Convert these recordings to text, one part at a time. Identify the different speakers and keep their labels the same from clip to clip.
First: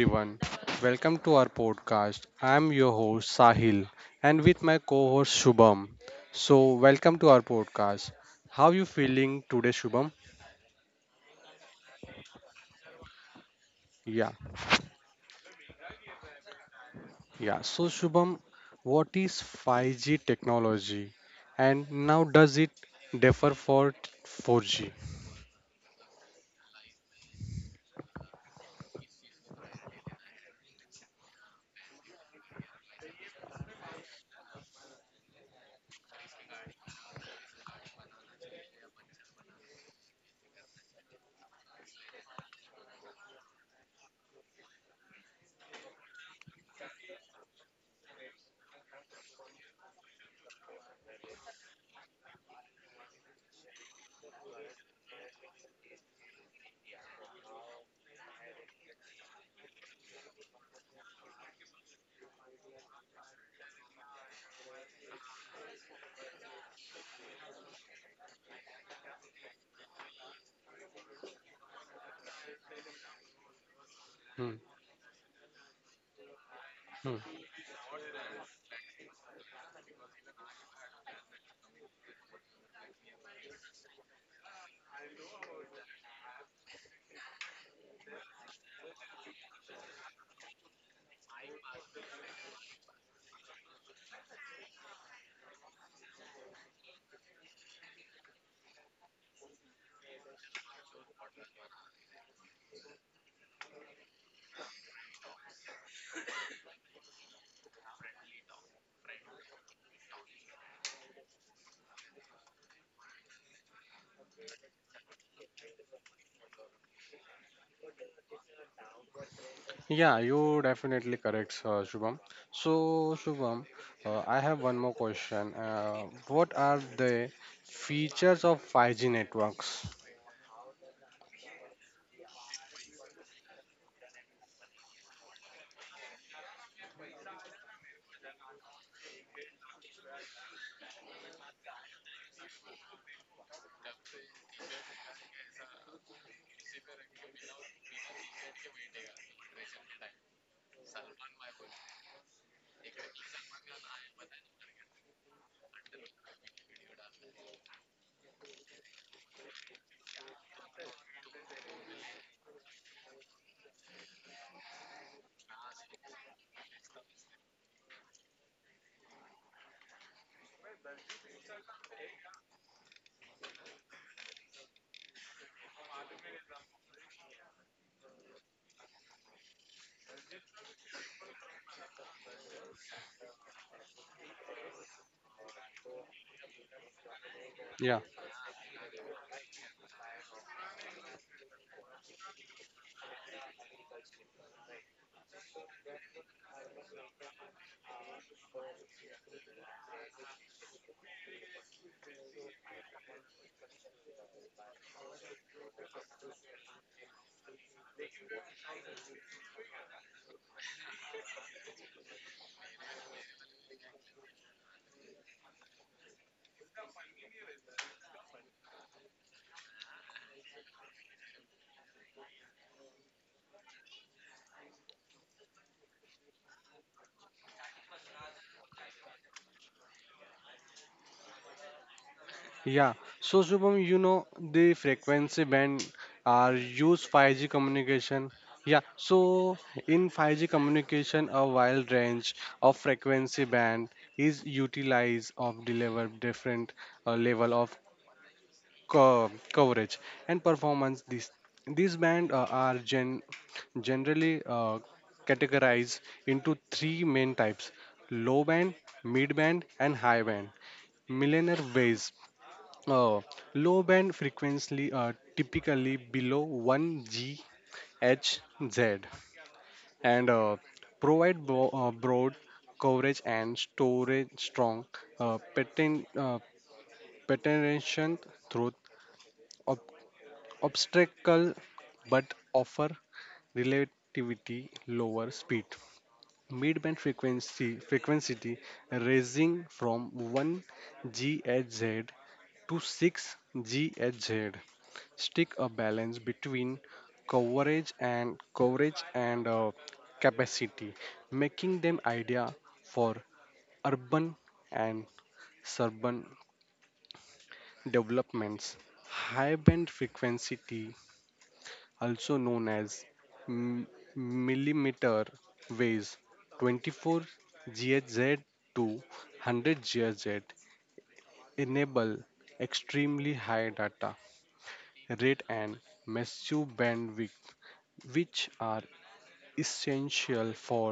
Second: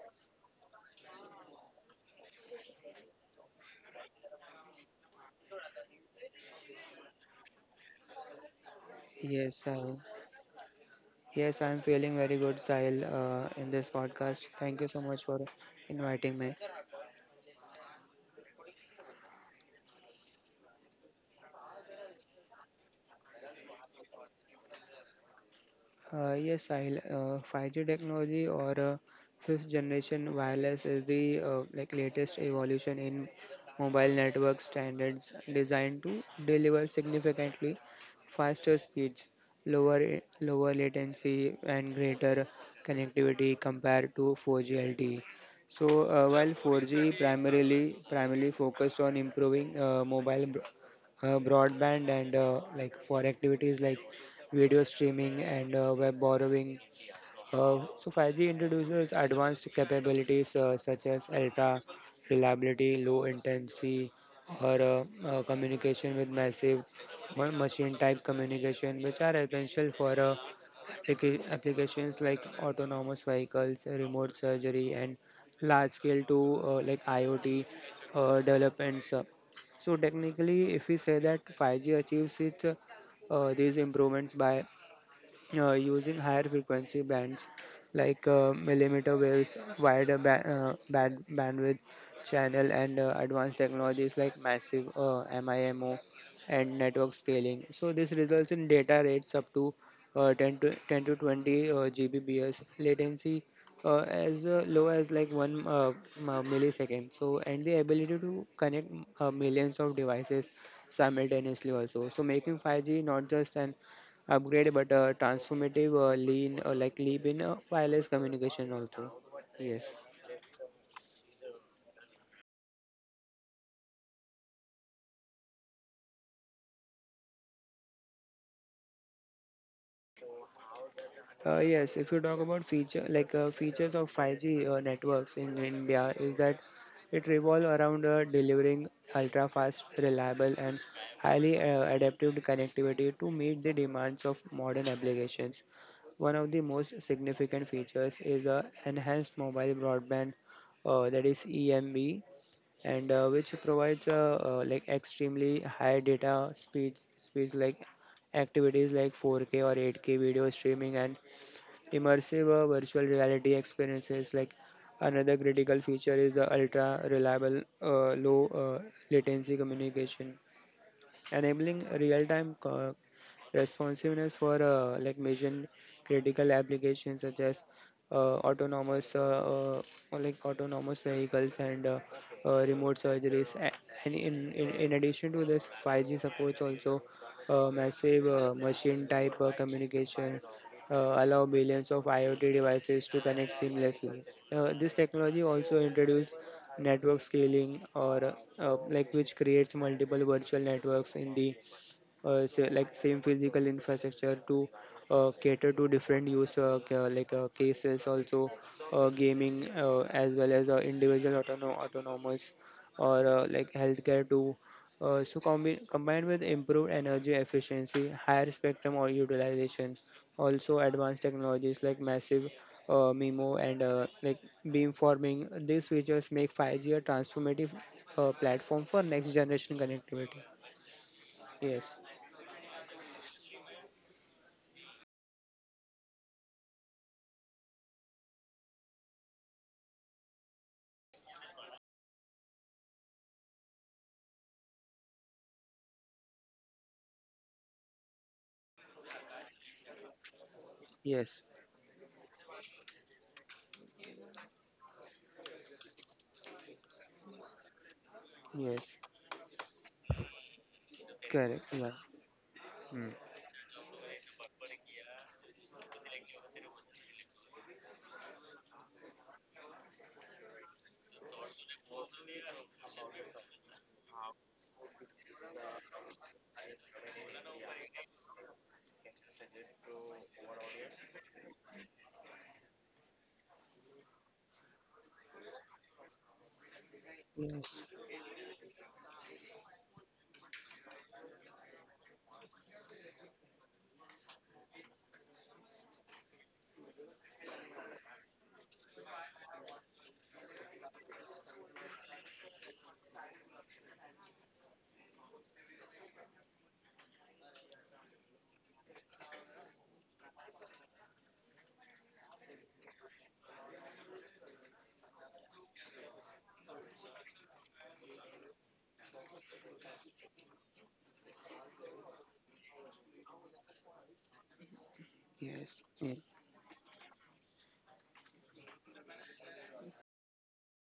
Speaker 1: everyone, welcome to our podcast. I'm your host Sahil and with my co-host Shubham. So, welcome to our podcast. How you feeling
Speaker 2: Yes,
Speaker 1: today,
Speaker 2: Sahil.
Speaker 1: Shubham?
Speaker 2: Yes, I'm feeling very good, Sahil, in this
Speaker 1: Yeah.
Speaker 2: podcast. Thank you so much for inviting me.
Speaker 1: Yeah. So, Shubham, what is 5G technology and now does it differ for 4G?
Speaker 2: Yes, Sahil, 5G technology, or fifth generation wireless, is the latest evolution in mobile network standards designed to deliver significantly faster speeds, lower lower latency, and greater connectivity compared to 4G LTE. So while 4G primarily focused on improving mobile broadband and for activities like video streaming and web borrowing. So 5G introduces advanced capabilities such as ultra reliability, low latency, or communication with massive machine type communication, which are essential for applications like autonomous vehicles, remote
Speaker 1: Hmm.
Speaker 2: surgery, and large scale to
Speaker 1: Hmm.
Speaker 2: IoT developments. So technically, if we say that 5G achieves its these improvements by using higher frequency bands like millimeter waves, wider bandwidth channel, and advanced technologies like massive MIMO and network scaling. So this results in data rates up to 10 to 20 Gbps, latency as low as like one millisecond. So, and the ability to connect millions of devices simultaneously also. So making 5G not just an upgrade but transformative, lean like leap in wireless communication also. Yes.
Speaker 1: Yeah, you definitely correct, Shubham. So, Shubham, I have one more question. What are the features of 5G networks?
Speaker 2: Yes, if you talk about feature, like features of 5G networks in India, is that it revolve around delivering ultra fast, reliable and highly adaptive connectivity to meet the demands of modern applications. One of the most significant features is enhanced mobile broadband, that is EMB, and which provides extremely high data speeds, like activities like 4K or 8K video streaming, and immersive virtual reality experiences. Like, another critical feature is the ultra reliable, low latency communication, enabling real-time responsiveness for mission critical applications such as autonomous or like autonomous vehicles and remote surgeries. And in addition to this, 5G supports also
Speaker 1: Yeah,
Speaker 2: massive machine type communication, allow billions of IoT devices to connect seamlessly. This technology also introduced network scaling, or which creates multiple virtual networks in the say, like same physical infrastructure to cater to different use cases also, gaming as well as individual autonomous, or healthcare too. So combined with improved energy efficiency, higher spectrum or utilization, also advanced technologies like massive MIMO and beamforming, these features make 5G a transformative platform for next generation connectivity. Yes.
Speaker 1: yeah. So, Shubham, you know the frequency band are used 5G communication. Yeah, so in 5G communication, a wide range of frequency band is utilized of deliver different level of coverage and performance. these
Speaker 2: Yes.
Speaker 1: these bands are generally categorized into three main types: low band,
Speaker 2: Yes,
Speaker 1: mid band, and high band
Speaker 2: correct.
Speaker 1: millionaire
Speaker 2: Yeah.
Speaker 1: waves. Uh, low band frequency typically below 1 GHz and provide broad coverage and storage strong patent patentation through obstacle, but offer relativity lower speed. Midband frequency
Speaker 2: Yes.
Speaker 1: frequency raising from 1 GHz to 6 GHz, stick a balance between coverage and capacity, making them idea for urban and suburban developments. High band frequency, also known as m- millimeter waves, 24 GHz to 100 GHz, enable extremely high data rate and
Speaker 2: Yes. Yes.
Speaker 1: massive bandwidth, which are essential for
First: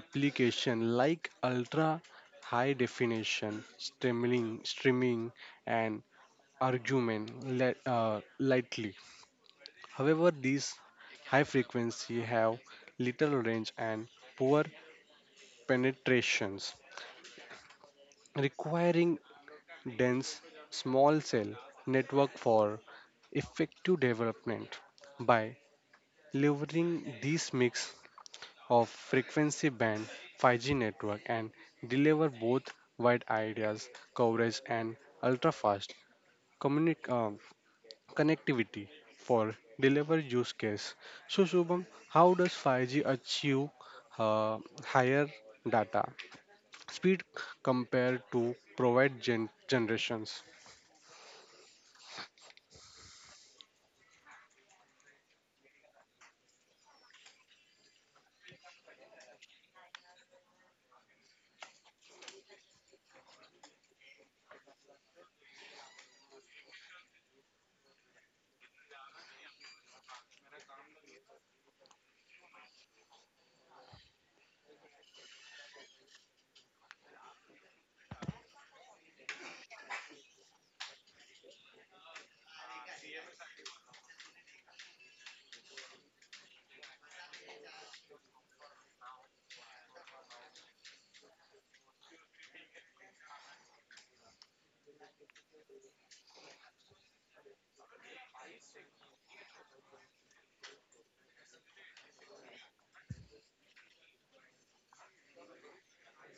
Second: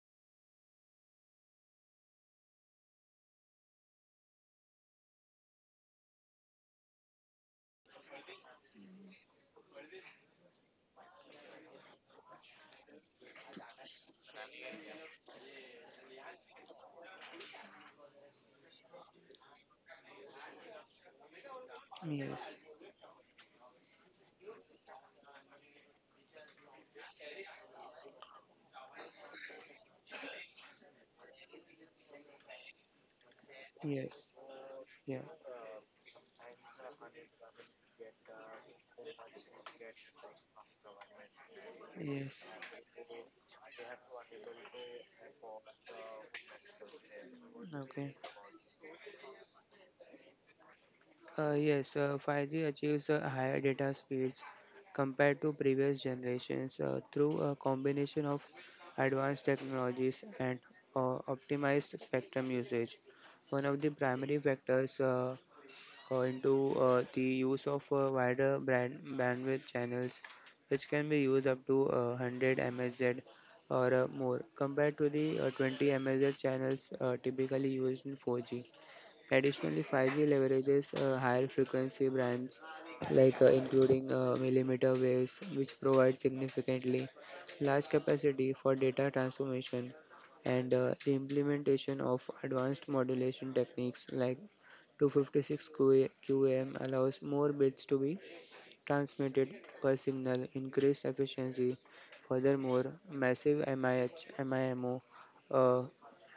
Speaker 1: applications like ultra high definition streaming and argument lightly. However, these high frequency have little range and poor penetrations, requiring dense small cell network
Speaker 2: Yes.
Speaker 1: for effective development. By leveraging this mix of frequency band, 5G network and deliver both wide areas
Speaker 2: Yes.
Speaker 1: coverage and
Speaker 2: Yeah.
Speaker 1: ultra fast connectivity for deliver use case. So Shubham, how
Speaker 2: Yes.
Speaker 1: does 5G achieve uh, higher data speed
Speaker 2: Okay.
Speaker 1: compared to provide generations?
Speaker 2: Yes. 5G achieves higher data speeds compared to previous generations through a combination of advanced technologies and optimized spectrum usage. One of the primary factors into the use of wider brand bandwidth channels, which can be used up to 100 MHz or more, compared to the 20 MHz channels typically used in 4G. Additionally, 5G leverages higher frequency bands, like including millimeter waves, which provide significantly large capacity for data transformation. And the implementation of advanced modulation techniques like 256 QAM allows more bits to be transmitted per signal, increased efficiency. Furthermore, massive MIMO, uh,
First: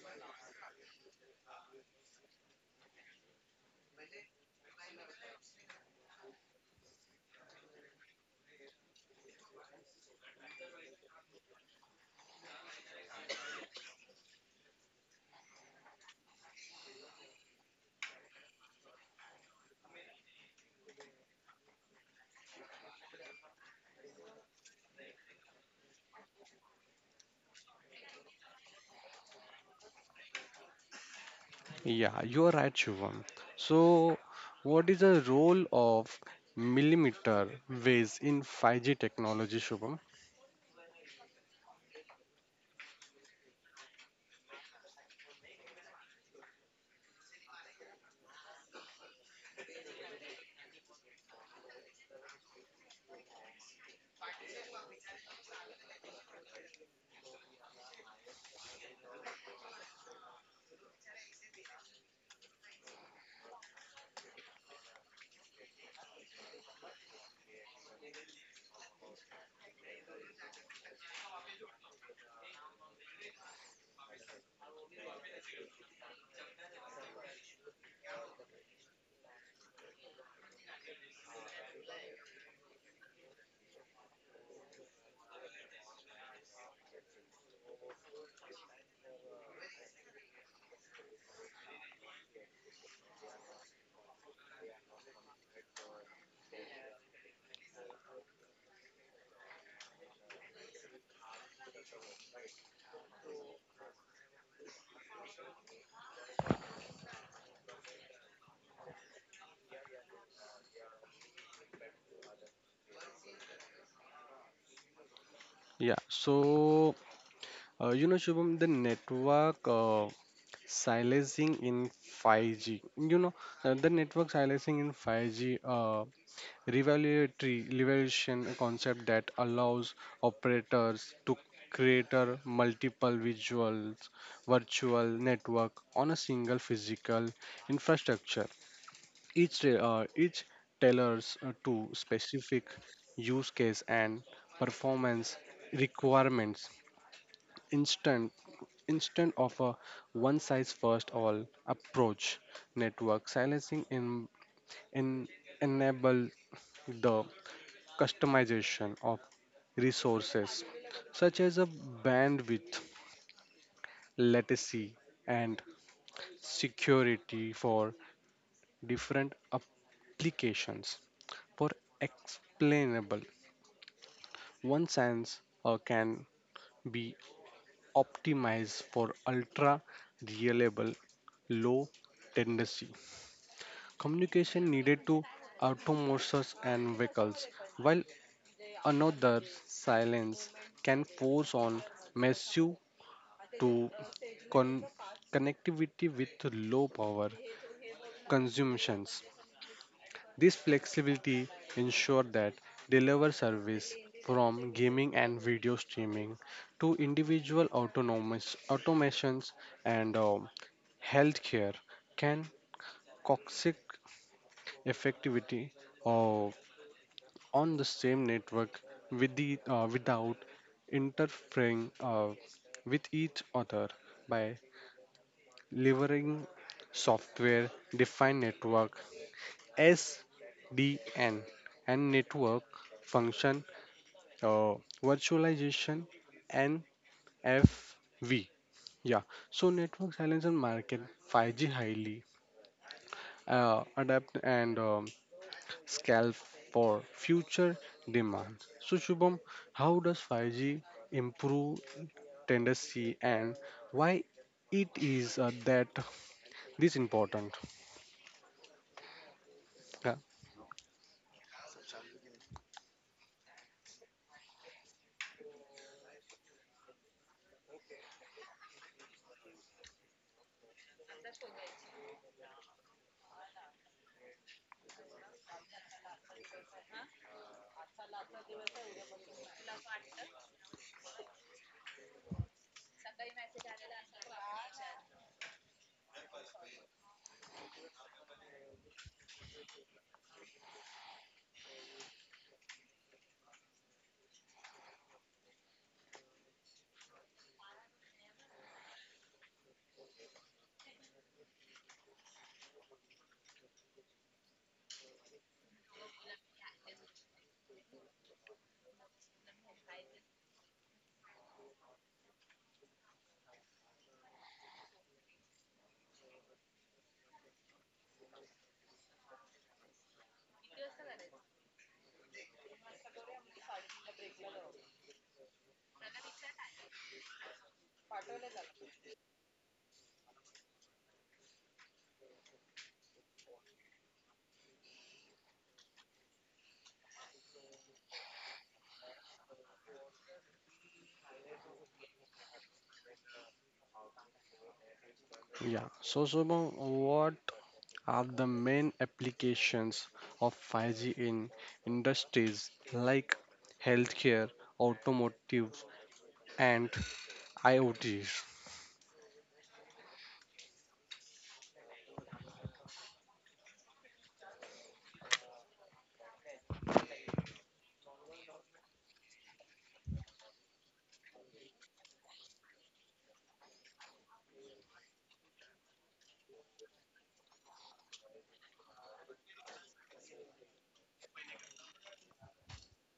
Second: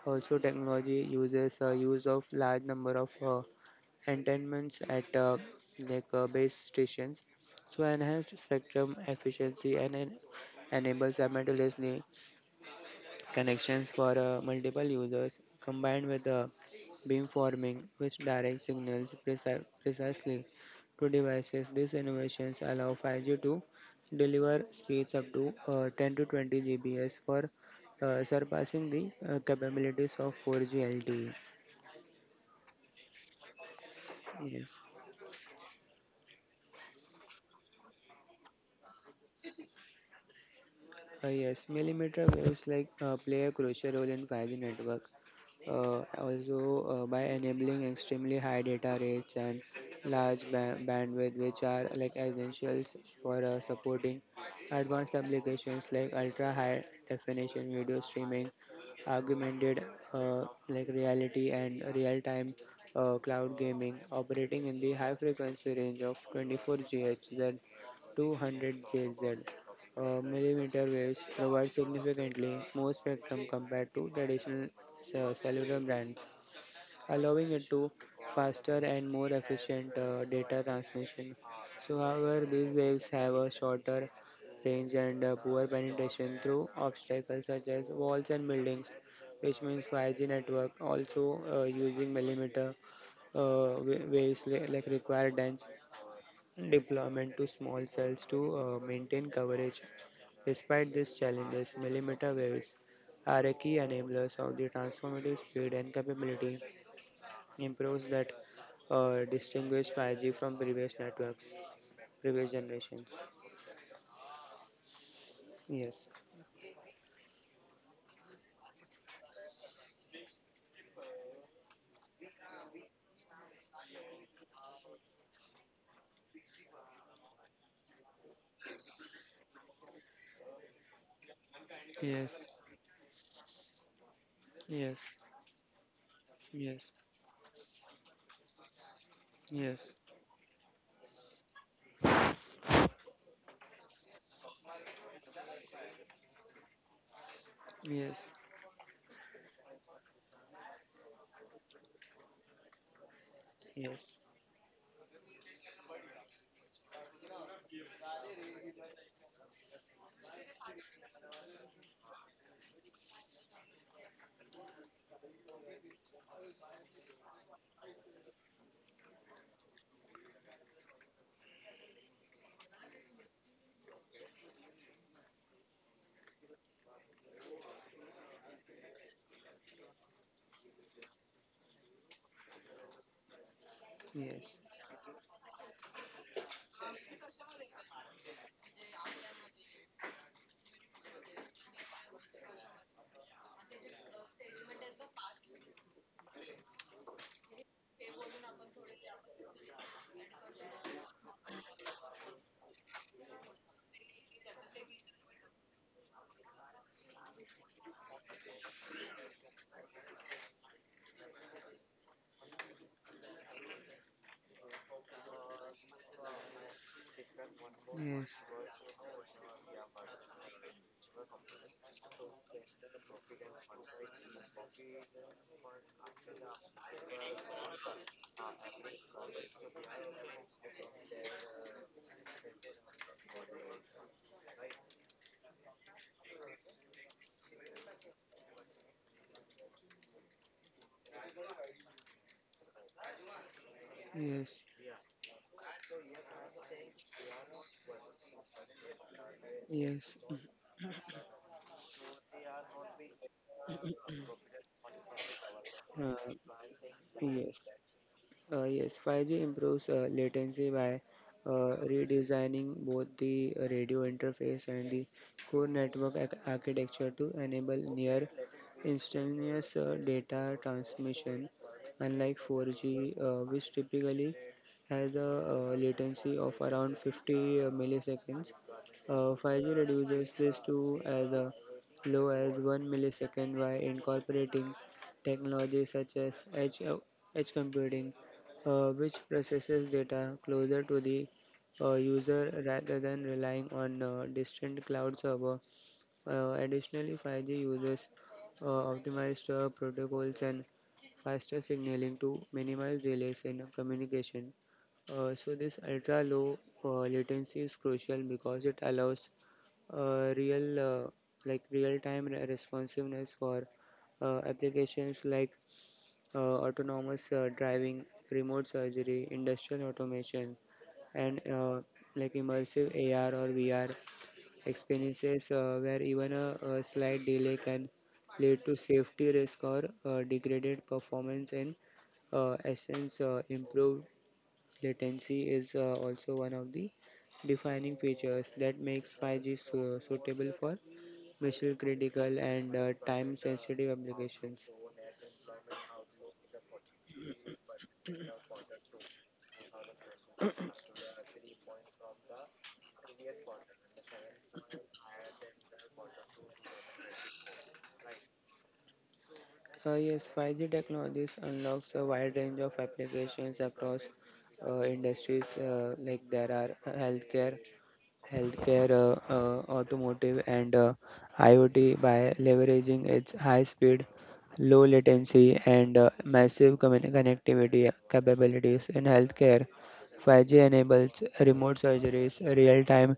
Speaker 2: also technology uses use of large number of antennas at base stations. So enhanced spectrum efficiency and enables simultaneously connections for multiple users, combined with beamforming, which directs signals precisely to devices. These innovations allow 5G to deliver speeds up to 10 to 20 Gbps, for surpassing the capabilities of 4G LTE.
Speaker 1: Yeah, you are right, Shubham. So
Speaker 2: Yeah.
Speaker 1: what is the role of millimeter waves in 5G technology, Shubham?
Speaker 2: Yes, millimeter waves like play a crucial role in 5G networks. Also, by enabling extremely high data rates and large bandwidth, which are like essentials for supporting advanced applications like ultra high definition video streaming, augmented reality and real time cloud gaming. Operating in the high frequency range of 24 GHz, 200 JZ, millimeter waves provide significantly more spectrum compared to traditional cellular bands, allowing it to faster and more efficient data transmission. So, however, these waves have a shorter range and poor penetration through obstacles such as walls and buildings, which means 5G network also using millimeter waves require dense deployment to small cells to maintain coverage. Despite these challenges, millimeter waves are a key enablers of the transformative speed and capability improves that distinguish 5G from previous networks, previous generations.
Speaker 1: Yeah,
Speaker 2: Yes,
Speaker 1: so you know, Shubham, the network. Silencing in 5G. You know, the network silencing in 5G revelatory revolution a concept that allows operators to create a
Speaker 2: yes,
Speaker 1: multiple visuals
Speaker 2: yes,
Speaker 1: virtual network on a single
Speaker 2: yes,
Speaker 1: physical infrastructure. Each
Speaker 2: yes,
Speaker 1: uh, each tailors to specific use case and performance requirements, instant
Speaker 2: yes,
Speaker 1: instant of a one size first all approach. Network silencing
Speaker 2: yes,
Speaker 1: in enable the customization of resources such as a bandwidth, latency, and security for different applications. For explainable, one sense can be optimize for ultra reliable low tendency
Speaker 2: yes,
Speaker 1: communication needed to autonomous and vehicles, while another silence can force on massive to con- connectivity with low power consumptions. This flexibility ensures that deliver service from gaming and video streaming to individual autonomous automations and healthcare can coexist effectivity uh, on the same
Speaker 2: yes,
Speaker 1: network with without interfering with each other by leveraging software defined network SDN and network function uh, virtualization NFV. Yeah, so network silence market 5G highly adapt
Speaker 2: yes,
Speaker 1: and scale for future demands. So Shubham, how
Speaker 2: yes.
Speaker 1: does 5G improve tendency and why it is that
Speaker 2: uh,
Speaker 1: this important?
Speaker 2: yes. Uh, yes, 5G improves
Speaker 1: Yeah,
Speaker 2: latency by redesigning both the radio interface and the core network architecture to enable near instantaneous data transmission. Unlike 4G, which typically has a latency of around 50 milliseconds, 5G reduces this to as low as 1 millisecond by incorporating technology such as edge computing, which processes data closer to the user rather than relying on distant cloud server. Additionally, 5G uses optimized protocols and faster signaling to minimize delays in communication. So this ultra low latency is crucial because it allows uh, real uh, real time responsiveness for applications like autonomous driving, remote surgery, industrial automation, and immersive AR or VR experiences, where even a slight delay can lead to safety risk or degraded performance. In essence, improved latency is also one of the defining features that makes 5G suitable for mission critical and time sensitive applications.
Speaker 1: yeah. So Shubham, what are the main applications of 5G in industries like healthcare, automotive, and IoT.
Speaker 2: Yes, 5G technologies unlocks a wide range of applications across industries like there are healthcare healthcare, automotive, and IoT, by leveraging its high speed, low latency, and massive connectivity capabilities. In healthcare, 5G enables remote surgeries, real time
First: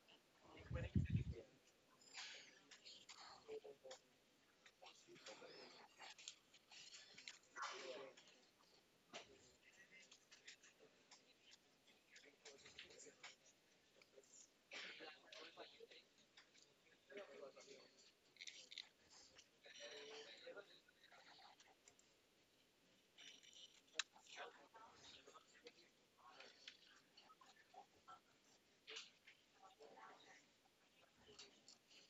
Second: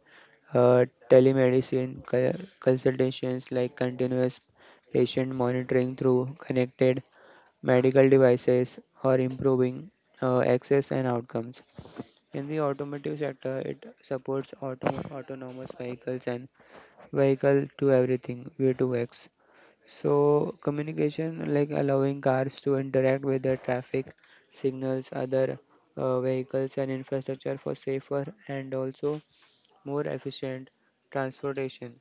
Speaker 2: uh, telemedicine consultations, like continuous patient monitoring through connected medical devices, or improving access and outcomes. In the automotive sector, it supports autonomous vehicles and vehicle to everything, V2X. So, communication like allowing cars to interact with the traffic signals, other vehicles, and infrastructure for safer and also more efficient transportation.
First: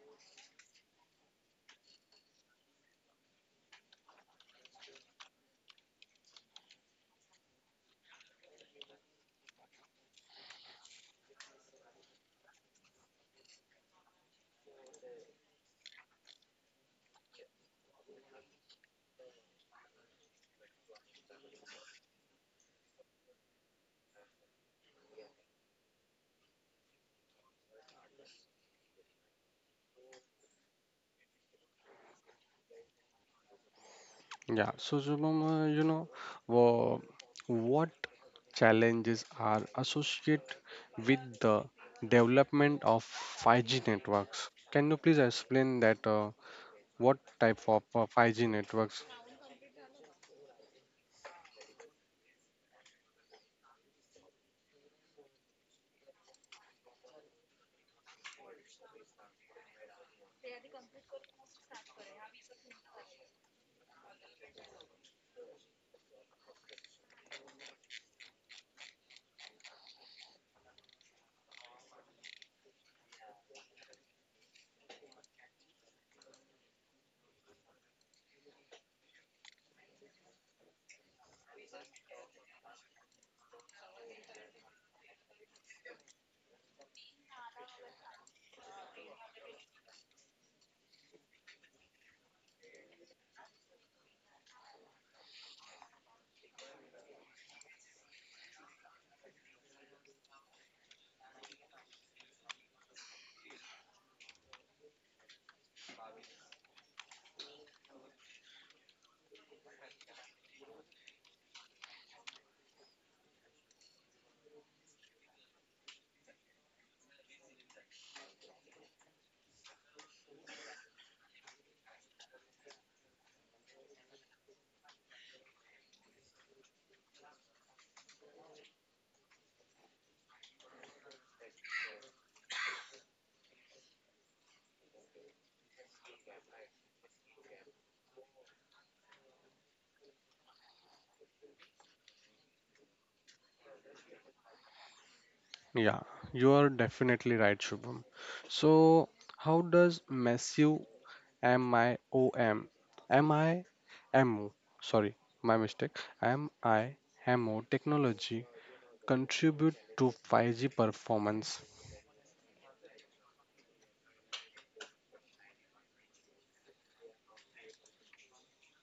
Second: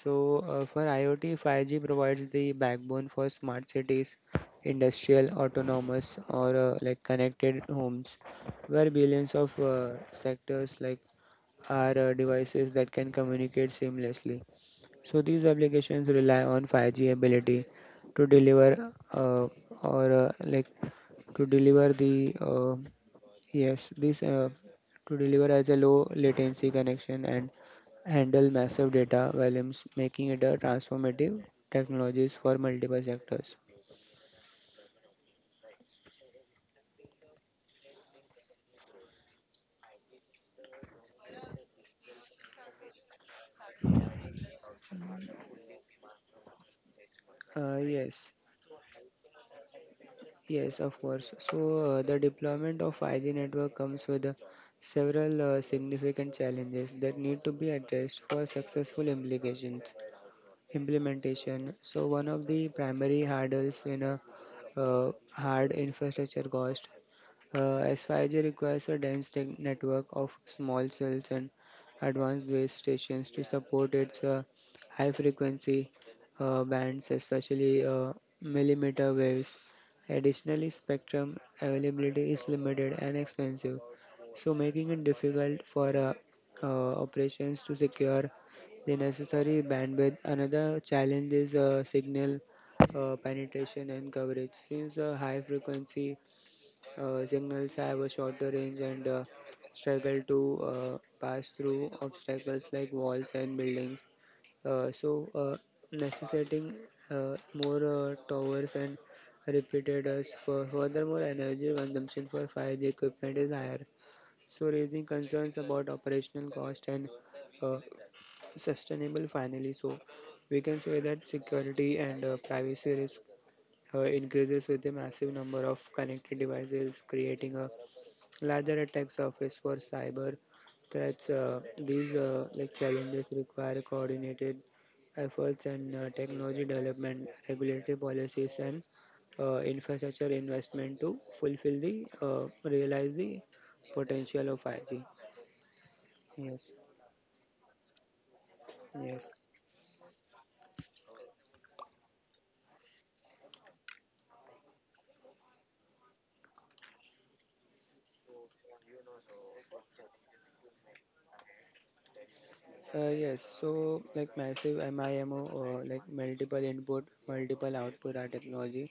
Speaker 2: So, for IoT, 5G provides the backbone for smart cities, industrial, autonomous, or connected homes, where billions of sectors like are devices that can communicate seamlessly. So, these applications rely on 5G ability to deliver or like to deliver the Yes, this to deliver as a low latency connection and handle massive data volumes, making it a transformative technologies for multiple sectors.
Speaker 1: Yeah, so Shubham, you know, wha- what challenges are associated with the development of 5G networks? Can you please explain that what type of
Speaker 2: Uh, yes,
Speaker 1: 5G networks?
Speaker 2: yes, of course. So the deployment of 5G network comes with several significant challenges that need to be addressed for successful implications implementation. So one of the primary hurdles in a hard infrastructure cost. S five g requires a dense network of small cells and advanced base stations to support its high frequency bands, especially millimeter waves. Additionally, spectrum availability is limited and expensive, so making it difficult for operations to secure the necessary bandwidth. Another challenge is signal penetration and coverage, since high frequency jungles have a shorter range and struggle to pass through obstacles like walls and buildings. Uh, so, uh, Necessitating more towers and repeated us for, furthermore, energy consumption for fire the equipment is higher, so raising concerns about operational cost and uh, sustainable. Finally, so we can say that security and privacy risk increases with the massive number of connected devices, creating a larger attack surface for cyber threats. These challenges require coordinated efforts and technology development, regulatory policies, and infrastructure investment to fulfill the realize the potential of 5G.
Speaker 1: Yeah, you
Speaker 2: Yes,
Speaker 1: are definitely right, Shubham. So,
Speaker 2: yes.
Speaker 1: how does massive Am IOM? Am IMO? Sorry, my mistake. Am IMO technology contribute to 5G performance?
Speaker 2: Yes, so like massive MIMO, or like multiple input, multiple output are technology,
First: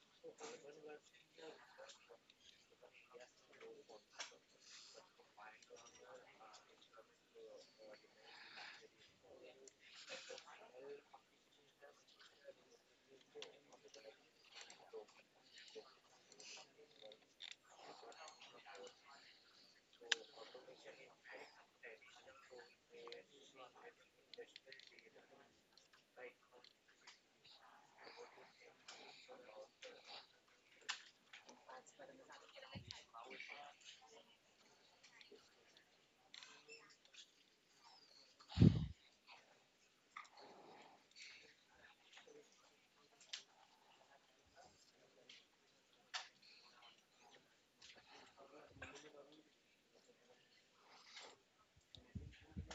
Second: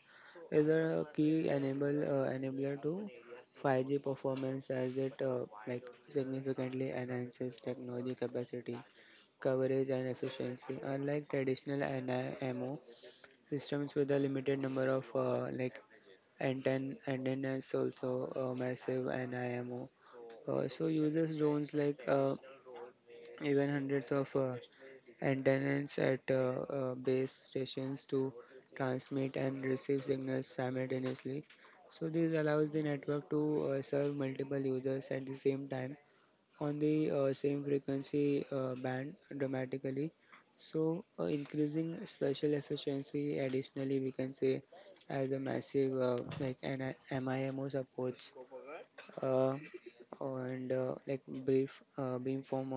Speaker 2: is a key enable enabler to 5G performance, as it significantly enhances technology capacity, coverage and efficiency. Unlike traditional NIMO systems with a limited number of antennas, also massive NIMO so users drones like even hundreds of and tunnels at base stations to transmit and receive signals simultaneously. So this allows the network to serve multiple users at the same time on the same frequency band dramatically. So increasing spatial efficiency, additionally we can say as a massive like an MIMO supports uh, and like brief beamform,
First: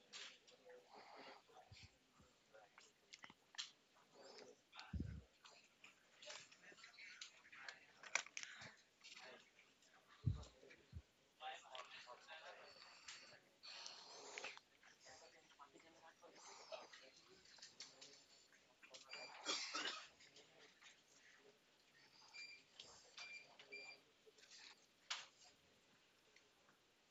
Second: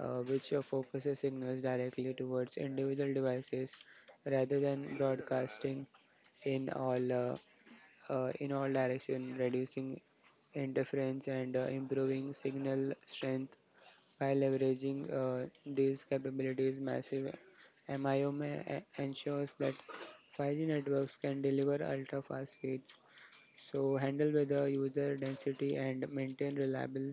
Speaker 2: which focuses signals directly towards individual devices rather than broadcasting in all uh, in all direction, reducing interference and improving signal strength by leveraging these capabilities. Massive MIO ensures that 5G networks can deliver ultra fast speeds, so handle weather user density and maintain reliable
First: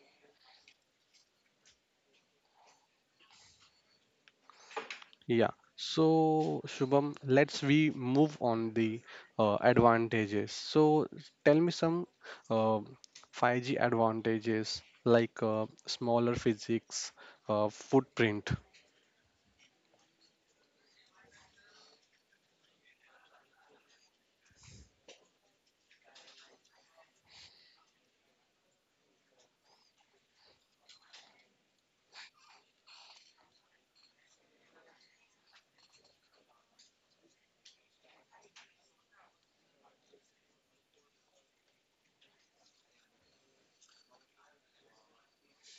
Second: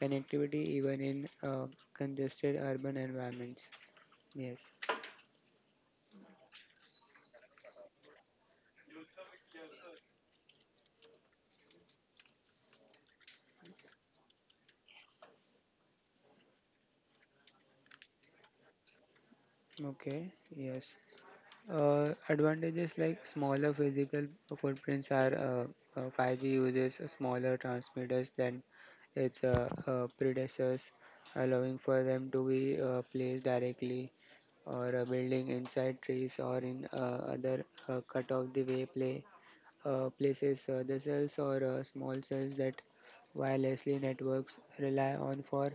Speaker 2: connectivity even in congested urban environments. Yes.
Speaker 1: Yeah. So Shubham, let's we move on the advantages. So tell me some uh, 5G advantages like smaller physics footprint.
Speaker 2: Okay. Yes. Advantages like smaller physical footprints are 5G uses smaller transmitters than its predecessors, allowing for them to be placed directly or building inside trees or in other cut of the way play places, the cells or small cells that wirelessly networks rely on for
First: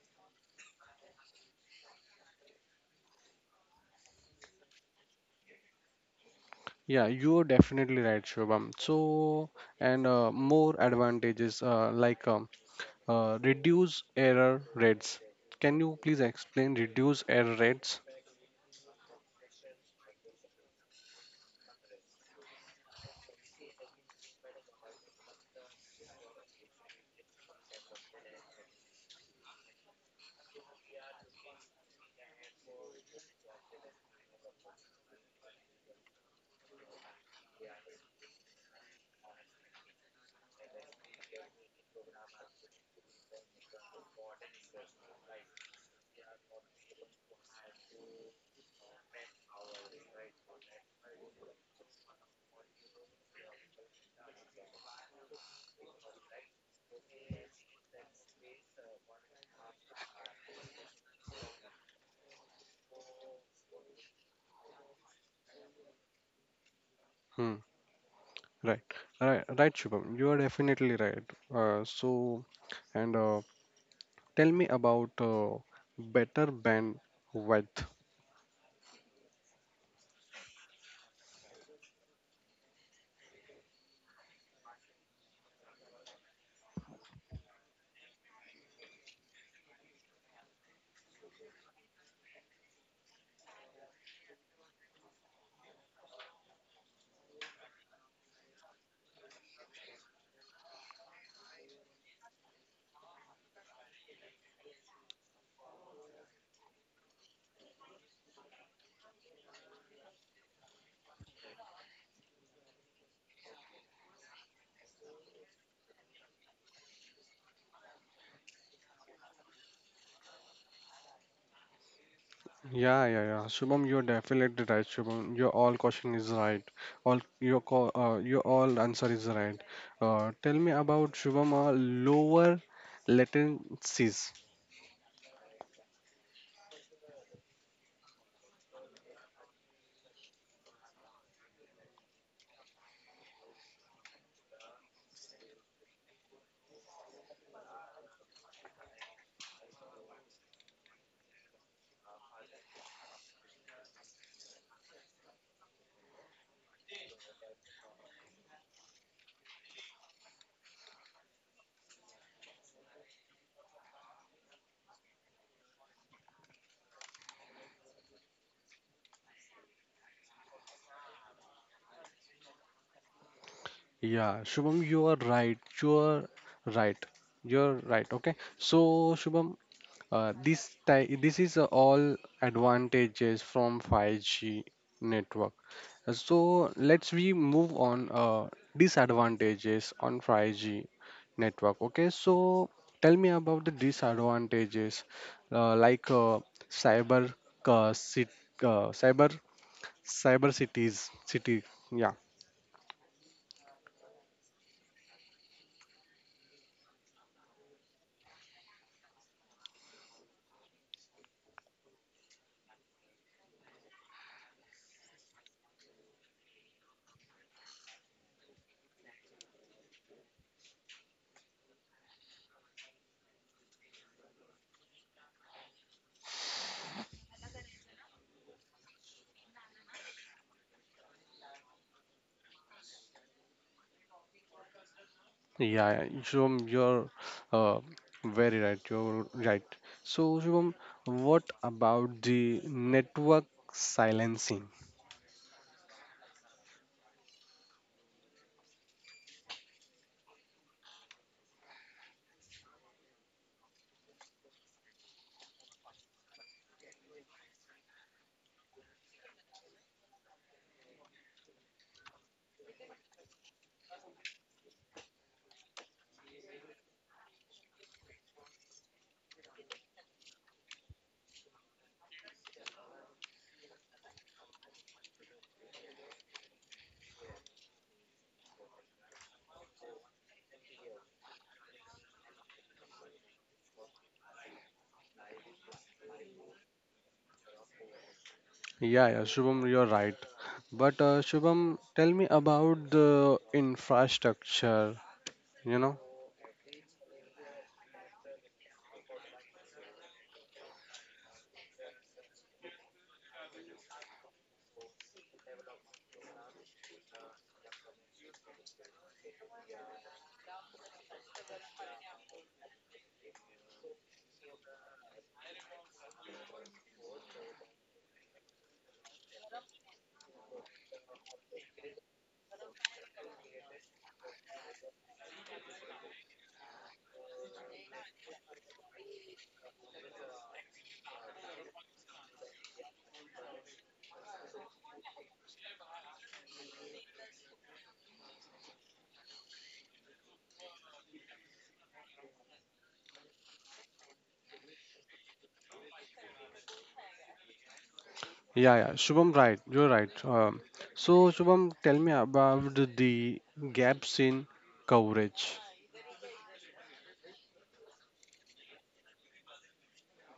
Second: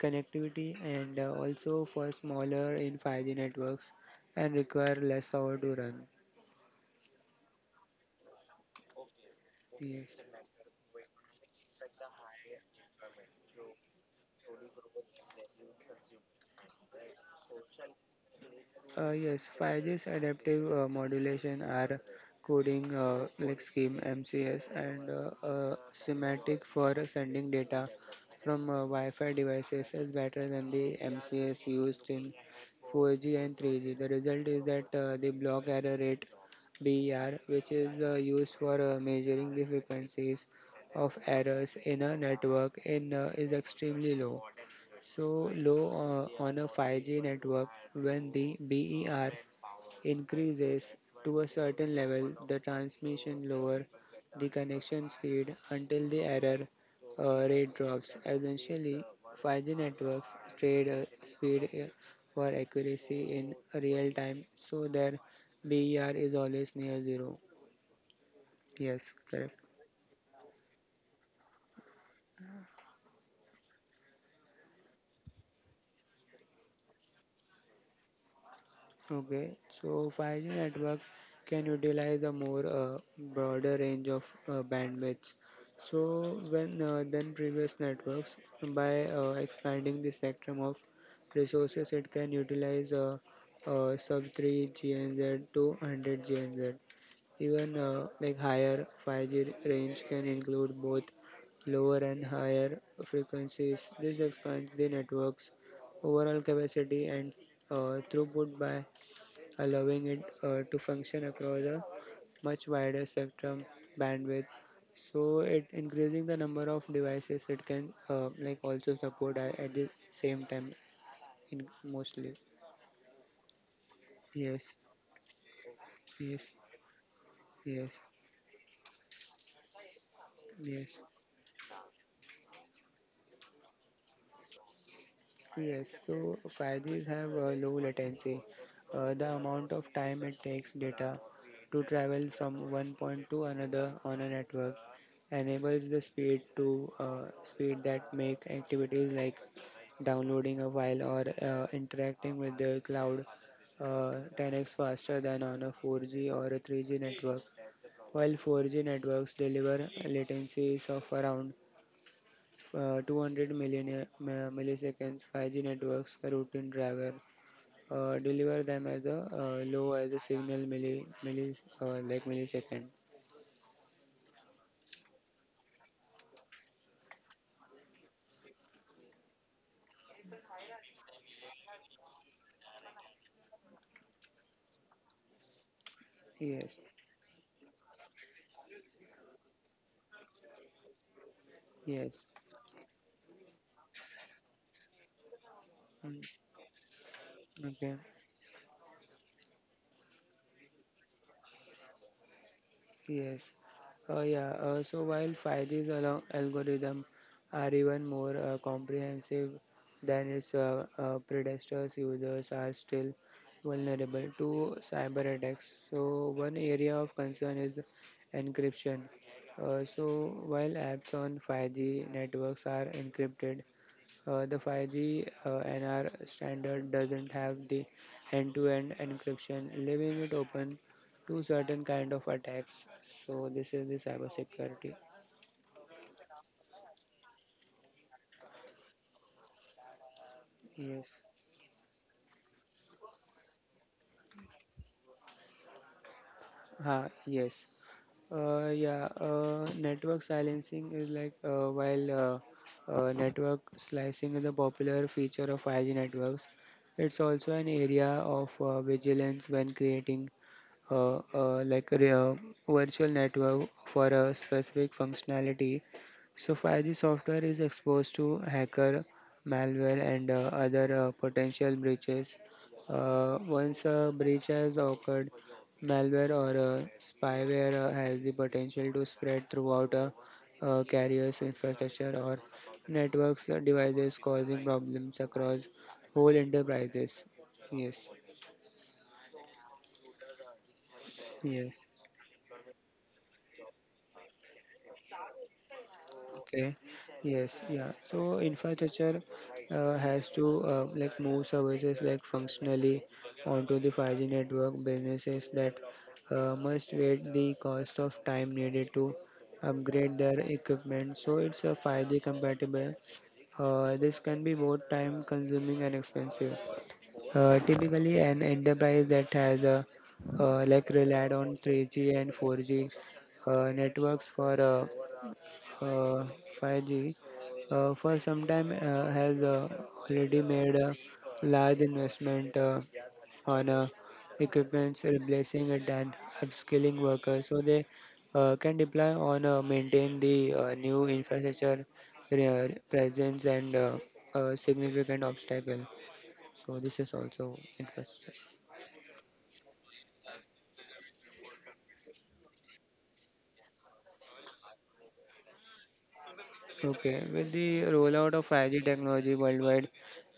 Speaker 2: connectivity, and also for smaller in 5G networks and require less power to run.
Speaker 1: Yeah, you're definitely right, Shubham. So, and
Speaker 2: Yes.
Speaker 1: more advantages like reduce error rates. Can you please explain reduce error rates?
Speaker 2: Yes, 5G's adaptive modulation are coding, like scheme MCS and semantic for sending data from Wi-Fi devices is better than the MCS used in 4G and 3G. The result is that the block error rate, BER, which is used for measuring the frequencies of errors in a network, in is extremely low, so low on a 5G network. When the BER increases to a certain level, the transmission lower the connection speed until the error rate drops. Essentially, 5G networks trade speed for accuracy in real time, so their BER is always near zero.
Speaker 1: Hmm. Right.
Speaker 2: Yes,
Speaker 1: Right.
Speaker 2: correct.
Speaker 1: Right, Shubham. You are definitely right. So, and tell me about better bandwidth.
Speaker 2: Okay, so 5G network can utilize a more broader range of bandwidths. So when than previous networks by expanding the spectrum of resources, it can utilize sub 3 GNZ to 100 GNZ. Even like higher 5G range can include both lower and higher frequencies. This expands the network's overall capacity and throughput by allowing it to function across a much wider spectrum bandwidth. So it increasing the number of devices it can like also support at the same time in mostly.
Speaker 1: Yeah, yeah, yeah. Shubham, you're definitely
Speaker 2: Yes,
Speaker 1: right. Shubham, your all question is
Speaker 2: yes,
Speaker 1: right. All your
Speaker 2: yes,
Speaker 1: your all answer is right. Tell me
Speaker 2: yes,
Speaker 1: about Shubham lower latencies.
Speaker 2: yes. So 5Gs have a low latency. The amount of time it takes data to travel from one point to another on a network enables the speed that make activities like downloading a file or interacting with the cloud 10x faster than on a 4G or a 3G network. While 4G networks deliver latencies of around 200 million, milliseconds, 5G networks routine driver deliver them as a, low as a signal milli, milli like millisecond.
Speaker 1: Yeah, Shubham, you are right. You are right. You're right. Okay. So, Shubham, this this is all advantages from 5G network.
Speaker 2: Yes,
Speaker 1: So let's we move on disadvantages on 5G network. Okay.
Speaker 2: yes.
Speaker 1: So tell me about the disadvantages, uh, like
Speaker 2: Mm,
Speaker 1: uh, cyber uh,
Speaker 2: okay.
Speaker 1: cit- cyber cyber cities city. Yeah.
Speaker 2: Yes. Yeah. So while Faidi's algorithm are even more comprehensive than its predecessors, users are still vulnerable to cyber attacks. So one area of concern is encryption. So while apps on 5G networks are encrypted, the 5G NR standard doesn't have the end-to-end encryption, leaving it open to certain kind of attacks. So this is the cybersecurity.
Speaker 1: Yeah, yeah, Shubham, you're uh, very right. You're right. So, Shubham,
Speaker 2: Yes.
Speaker 1: what about the network silencing?
Speaker 2: Ha, yes. Yeah. Network silencing is like, while network slicing is a popular feature of 5G networks. It's also an area of vigilance when creating like a virtual network for a specific functionality. So 5G software is exposed to hacker, malware, and other potential breaches. Once a breach has occurred, malware or spyware has the potential to spread throughout a carrier's infrastructure or networks devices, causing problems across whole enterprises. Yes,
Speaker 1: Yeah, yeah, Shubham, you're right. But
Speaker 2: yes,
Speaker 1: Shubham, tell me about the infrastructure, you know?
Speaker 2: okay. Yes. Yeah. So infrastructure has to like move services like functionally onto the 5G network. Businesses that must weigh the cost of time needed to upgrade their equipment. So it's a 5G compatible. This can be both time consuming and expensive. Typically, an enterprise that has a like relied on 3G and 4G networks for uh, 5G for some time has already made a large investment on equipments, replacing it and upskilling workers so they can deploy on maintain the new infrastructure presence and a significant obstacle. So this is also infrastructure.
Speaker 1: Yeah, yeah, Shubham, right. You're right. So, Shubham, tell me about the gaps in coverage.
Speaker 2: Okay, with the rollout of 5G technology worldwide,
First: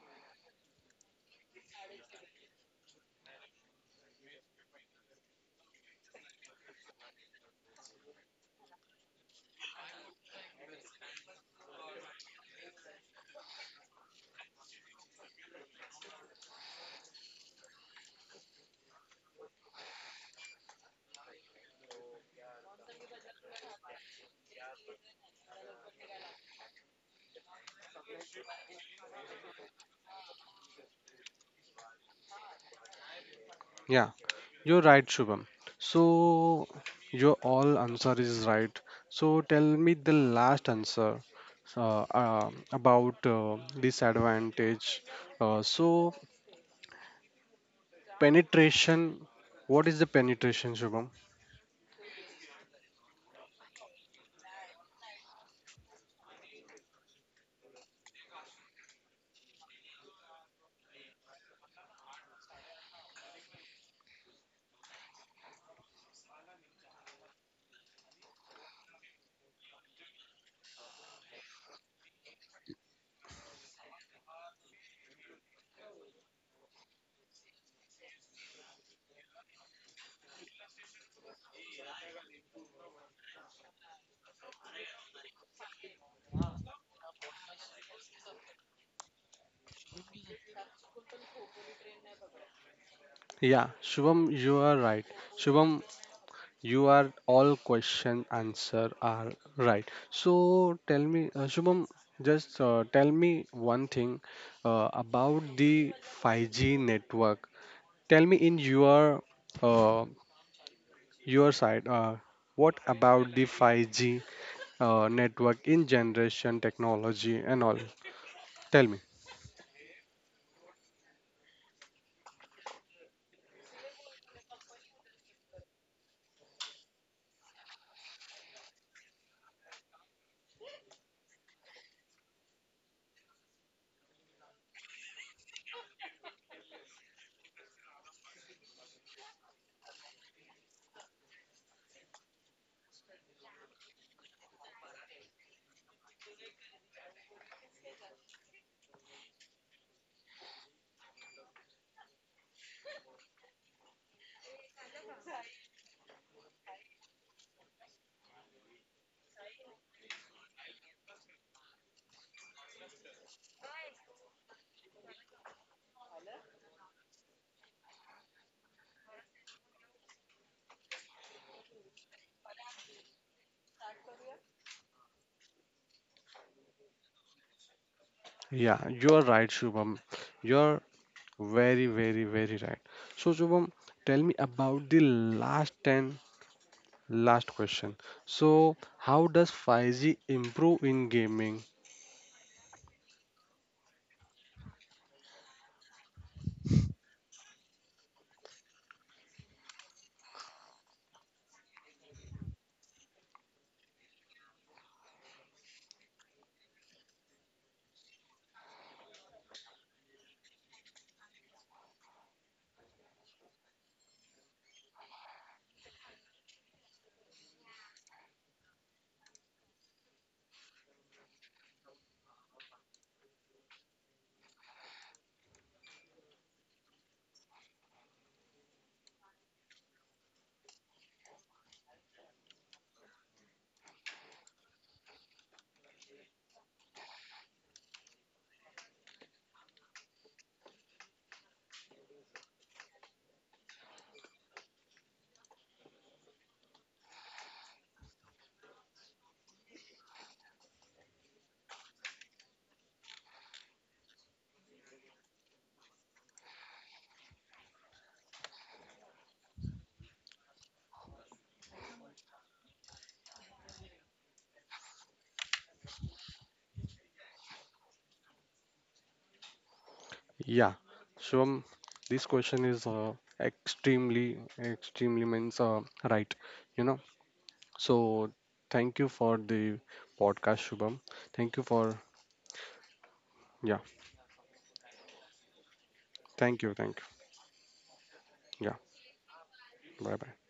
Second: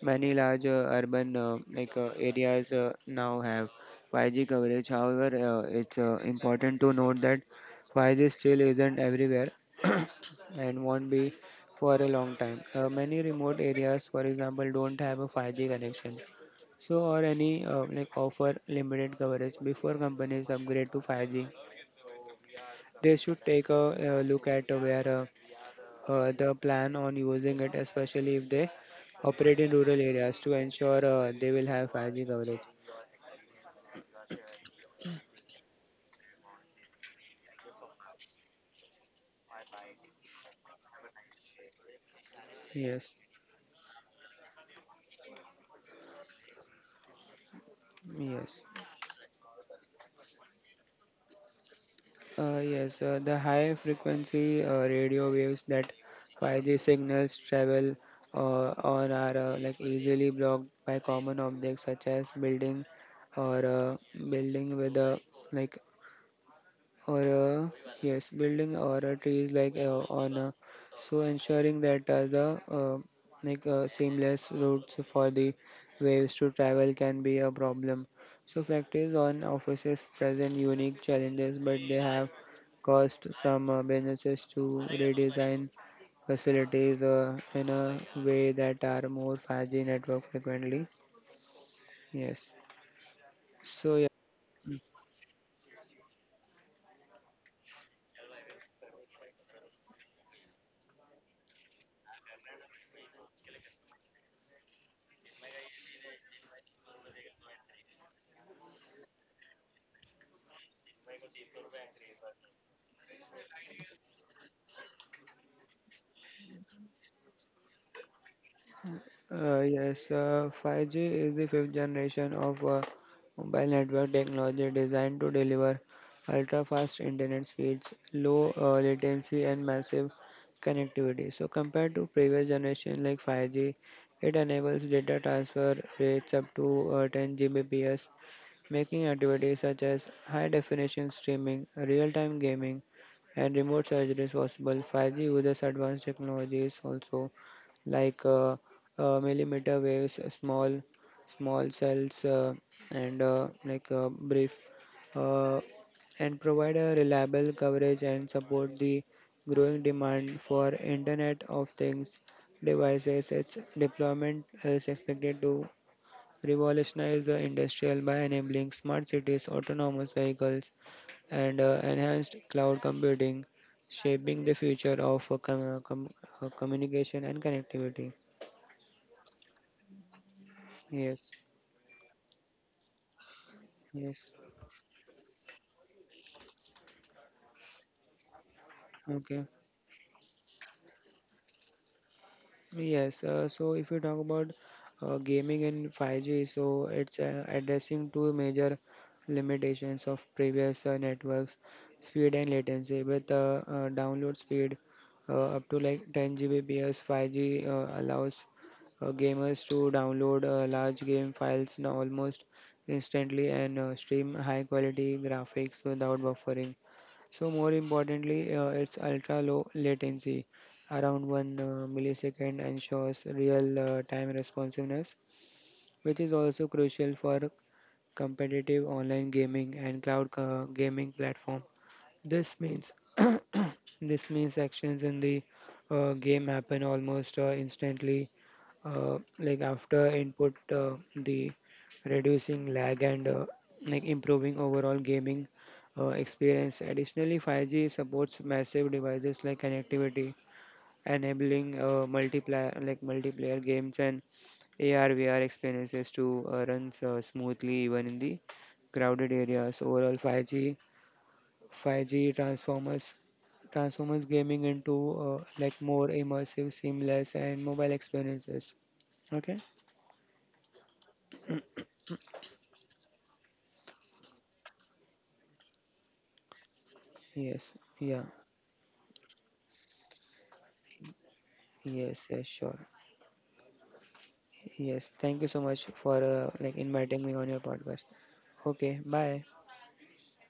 Speaker 2: many large urban areas now have 5G coverage. However, it's important to note that 5G still isn't everywhere and won't be for a long time. Many remote areas, for example, don't have a 5G connection, so or any like offer limited coverage. Before companies upgrade to 5G, they should take a look at where the plan on using it, especially if they operate in rural areas, to ensure they will have 5G coverage.
Speaker 1: Yeah. You're right, Shubham. So your all answer is right. So tell me the last answer about
Speaker 2: Yes,
Speaker 1: disadvantage. So
Speaker 2: yes,
Speaker 1: penetration. What is the penetration, Shubham?
Speaker 2: yes. The high frequency radio waves that 5G signals travel on are like easily blocked by common objects such as building or building with a like or yes building or a trees like on so ensuring that the seamless routes for the waves to travel can be a problem, so factories on offices present unique challenges, but they have caused some businesses to redesign facilities in a way that are more 5G network frequently. Yes.
Speaker 1: Yeah,
Speaker 2: So yeah.
Speaker 1: Shubham, you are right. Shubham, you are all question answer are right. So tell me, Shubham, just tell me one thing about the 5G network. Tell me in uh, your side, what about the 5G network in generation technology and all? Tell me.
Speaker 2: Yes, 5G is the fifth generation of mobile network technology designed to deliver ultra-fast internet speeds, low latency, and massive connectivity. So compared to previous generation like 5G, it enables data transfer rates up to 10 Gbps, making activities such as high definition streaming, real time gaming, and remote surgeries possible. 5G uses advanced technologies also like millimeter waves, small cells, and brief, uh, and provide a reliable coverage and support the growing demand for Internet of Things devices. Its deployment is expected to revolutionize the industrial by enabling smart cities, autonomous vehicles, and enhanced cloud computing, shaping the future of communication and connectivity.
Speaker 1: Yeah, you are right, Shubham. You're
Speaker 2: Yes,
Speaker 1: very, very, very right. So, Shubham, tell me
Speaker 2: yes,
Speaker 1: about the last question. So, how does
Speaker 2: okay.
Speaker 1: 5G improve in gaming?
Speaker 2: Yes, so if you talk about gaming in 5G, so it's addressing two major limitations of previous networks, speed and latency, with download speed up to like 10 Gbps. 5G allows gamers to download large game files now almost instantly and stream high quality graphics without buffering. So more importantly, its ultra low latency, around 1 millisecond, ensures real time responsiveness, which is also crucial for competitive online gaming and cloud gaming platforms. This means This means actions in the game happen almost instantly, like after input, the reducing lag and like improving overall gaming experience. Additionally, 5G supports massive devices like connectivity, enabling multiplayer games and AR VR experiences to run smoothly even in the crowded areas. Overall, 5G transformers transforms gaming into like more immersive, seamless, and mobile experiences. Okay.
Speaker 1: Yeah, Shubham, this question is extremely, extremely means right. You know.
Speaker 2: Yes. Yeah.
Speaker 1: So thank you for the podcast, Shubham. Thank you for
Speaker 2: Yes. Yes. Sure.
Speaker 1: yeah.
Speaker 2: Yes. Thank you so much for
Speaker 1: Thank you.
Speaker 2: like
Speaker 1: Thank
Speaker 2: inviting me on your podcast.
Speaker 1: you. Yeah.
Speaker 2: Okay. Bye.
Speaker 1: Bye bye.